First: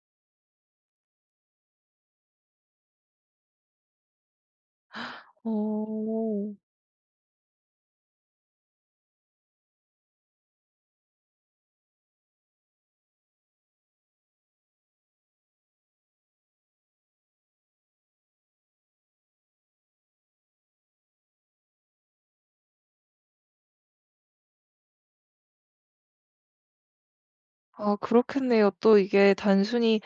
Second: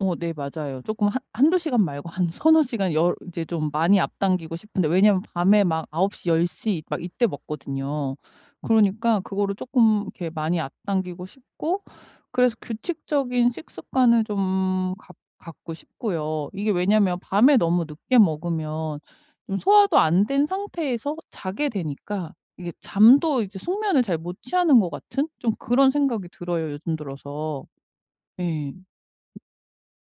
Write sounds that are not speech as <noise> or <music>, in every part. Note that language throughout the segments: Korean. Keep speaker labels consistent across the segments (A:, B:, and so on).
A: 어 네. 맞아요. 쪼끔 한 1-2 시간 말고 한 3-4 시간 10 이제 좀 많이 앞당기고 싶은데 왜냐면
B: <gasps>
A: 밤에 막 9 시 10
B: 어.
A: 시 막 이때 먹거든요. 그러니까 그거를 쪼끔 이렇게 많이 앞당기고 싶고 그래서 규칙적인 식습관을 좀 갖 갖고 싶고요. 이게 왜냐면 밤에 너무 늦게 먹으면 좀 소화도 안 된 상태에서 자게 되니까 이게 잠도 이제 숙면을 잘 못 취하는 것 같은 좀 그런 생각이 들어요 요즘 들어서.
B: 아. 그렇겠네요.
A: 예.
B: 또 이게 단순히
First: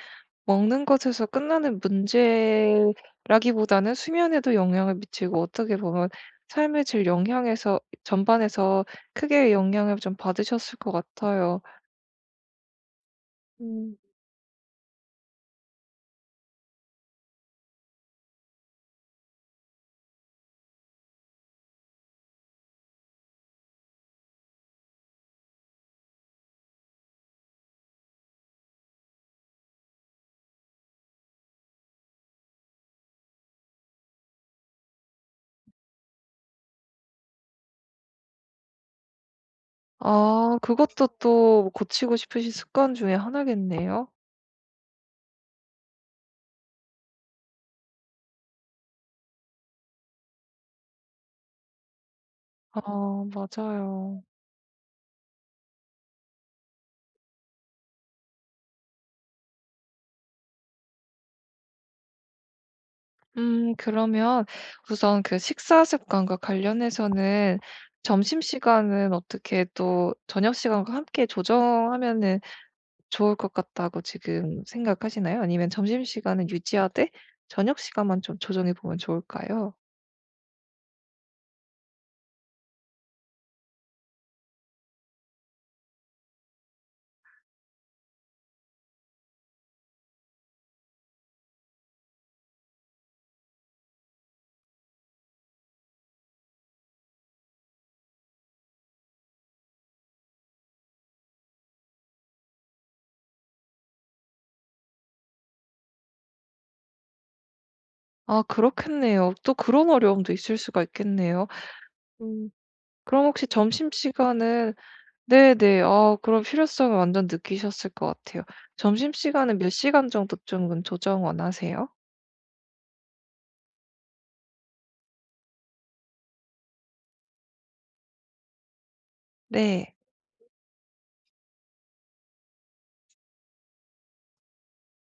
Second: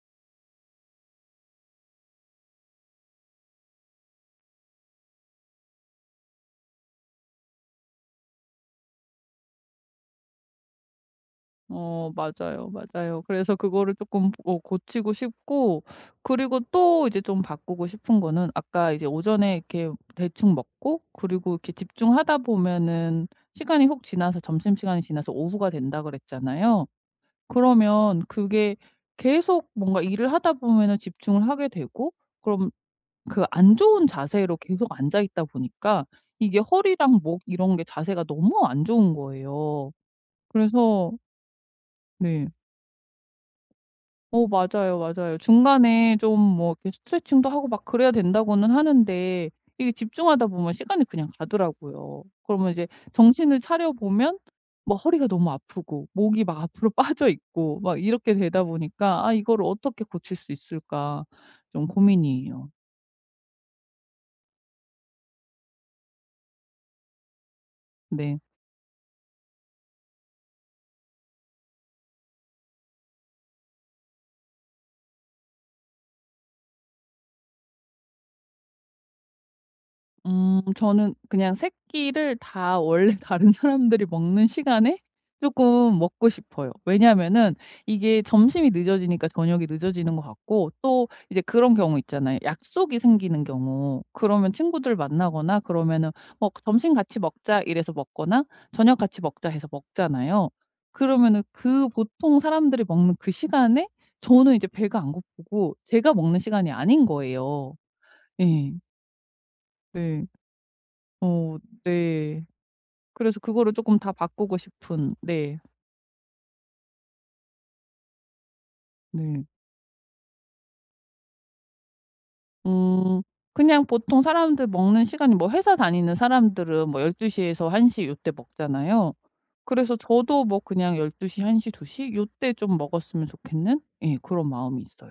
B: 먹는 것에서 끝나는 문제라기보다는 수면에도 영향을 미치고 어떻게 보면 삶의 질 영향에서 전반에서 크게 영향을 좀 받으셨을 것 같아요.
A: 어. 맞아요, 맞아요. 그래서 그거를
B: 음.
A: 쪼끔 어 고치고 싶고 그리고 또 이제 좀 바꾸고 싶은 거는 아까 이제 오전에 이렇게 대충 먹고 그리고 이렇게 집중하다 보면은 시간이 훅 지나서 점심시간이 지나서 오후가 된다 그랬잖아요. 그러면 그게 계속 뭔가 일을 하다 보면은 집중을 하게 되고 그럼 그 안 좋은 자세로 계속 앉아 있다 보니까 이게 허리랑 목 이런 게 자세가 너무 안 좋은 거예요.
B: 아. 그것도
A: 그래서
B: 또 고치고
A: 네.
B: 싶으신 습관 중에 하나겠네요.
A: 어. 맞아요、 맞아요. 중간에 좀 뭐 이렇게 스트레칭도 하고 막 그래야 된다고는 하는데 이게 집중하다 보면 시간이 그냥 가더라고요. 그러면
B: 아.
A: 이제 정신을 차려
B: 맞아요.
A: 보면 뭐 허리가 너무 아프고 목이 막 앞으로 빠져 있고 막 이렇게 되다 보니까 아 '이거를 어떻게 고칠 수 있을까.' 좀 고민이에요.
B: 음 그러면 우선 그 식사 습관과 관련해서는
A: 네.
B: 점심시간은 어떻게 또 저녁시간과 함께 조정하면은 좋을 것 같다고 지금 생각하시나요? 아니면 점심시간은 유지하되 저녁시간만 좀 조정해 보면 좋을까요?
A: 음. 저는 그냥 3 끼를 다 원래 다른 사람들이 먹는 시간에 쪼끔 먹고 싶어요. 왜냐면은 이게 점심이 늦어지니까 저녁이 늦어지는 것 같고 또 이제 그런 경우 있잖아요. 약속이 생기는 경우 그러면 친구들 만나거나 그러면은 어 "점심 같이 먹자." 이래서 먹거나 "저녁 같이 먹자." 해서 먹잖아요. 그러면은 그 보통 사람들이 먹는 그 시간에 저는 이제 배가 안 고프고 제가 먹는 시간이 아닌 거예요.
B: 아.
A: 예.
B: 그렇겠네요. 또 그런
A: 예.
B: 어려움도 있을 수가 있겠네요.
A: 어. 네.
B: 음. 그럼
A: 그래서
B: 혹시
A: 그거를 조금 다 바꾸고
B: 점심시간은
A: 싶은. 네.
B: 네네 아 그런 필요성을 완전 느끼셨을 것 같아요.
A: 네.
B: 점심시간은 몇 시간 정도쯤은 조정 원하세요?
A: 음. 그냥 보통 사람들 먹는 시간이 뭐 회사 다니는 사람들은 뭐 12 시에서 1 시 요때 먹잖아요.
B: 네.
A: 그래서 저도 뭐 그냥 12 시 1 시 2 시 요때 좀 먹었으면 좋겠는 예 고런 마음이 있어요.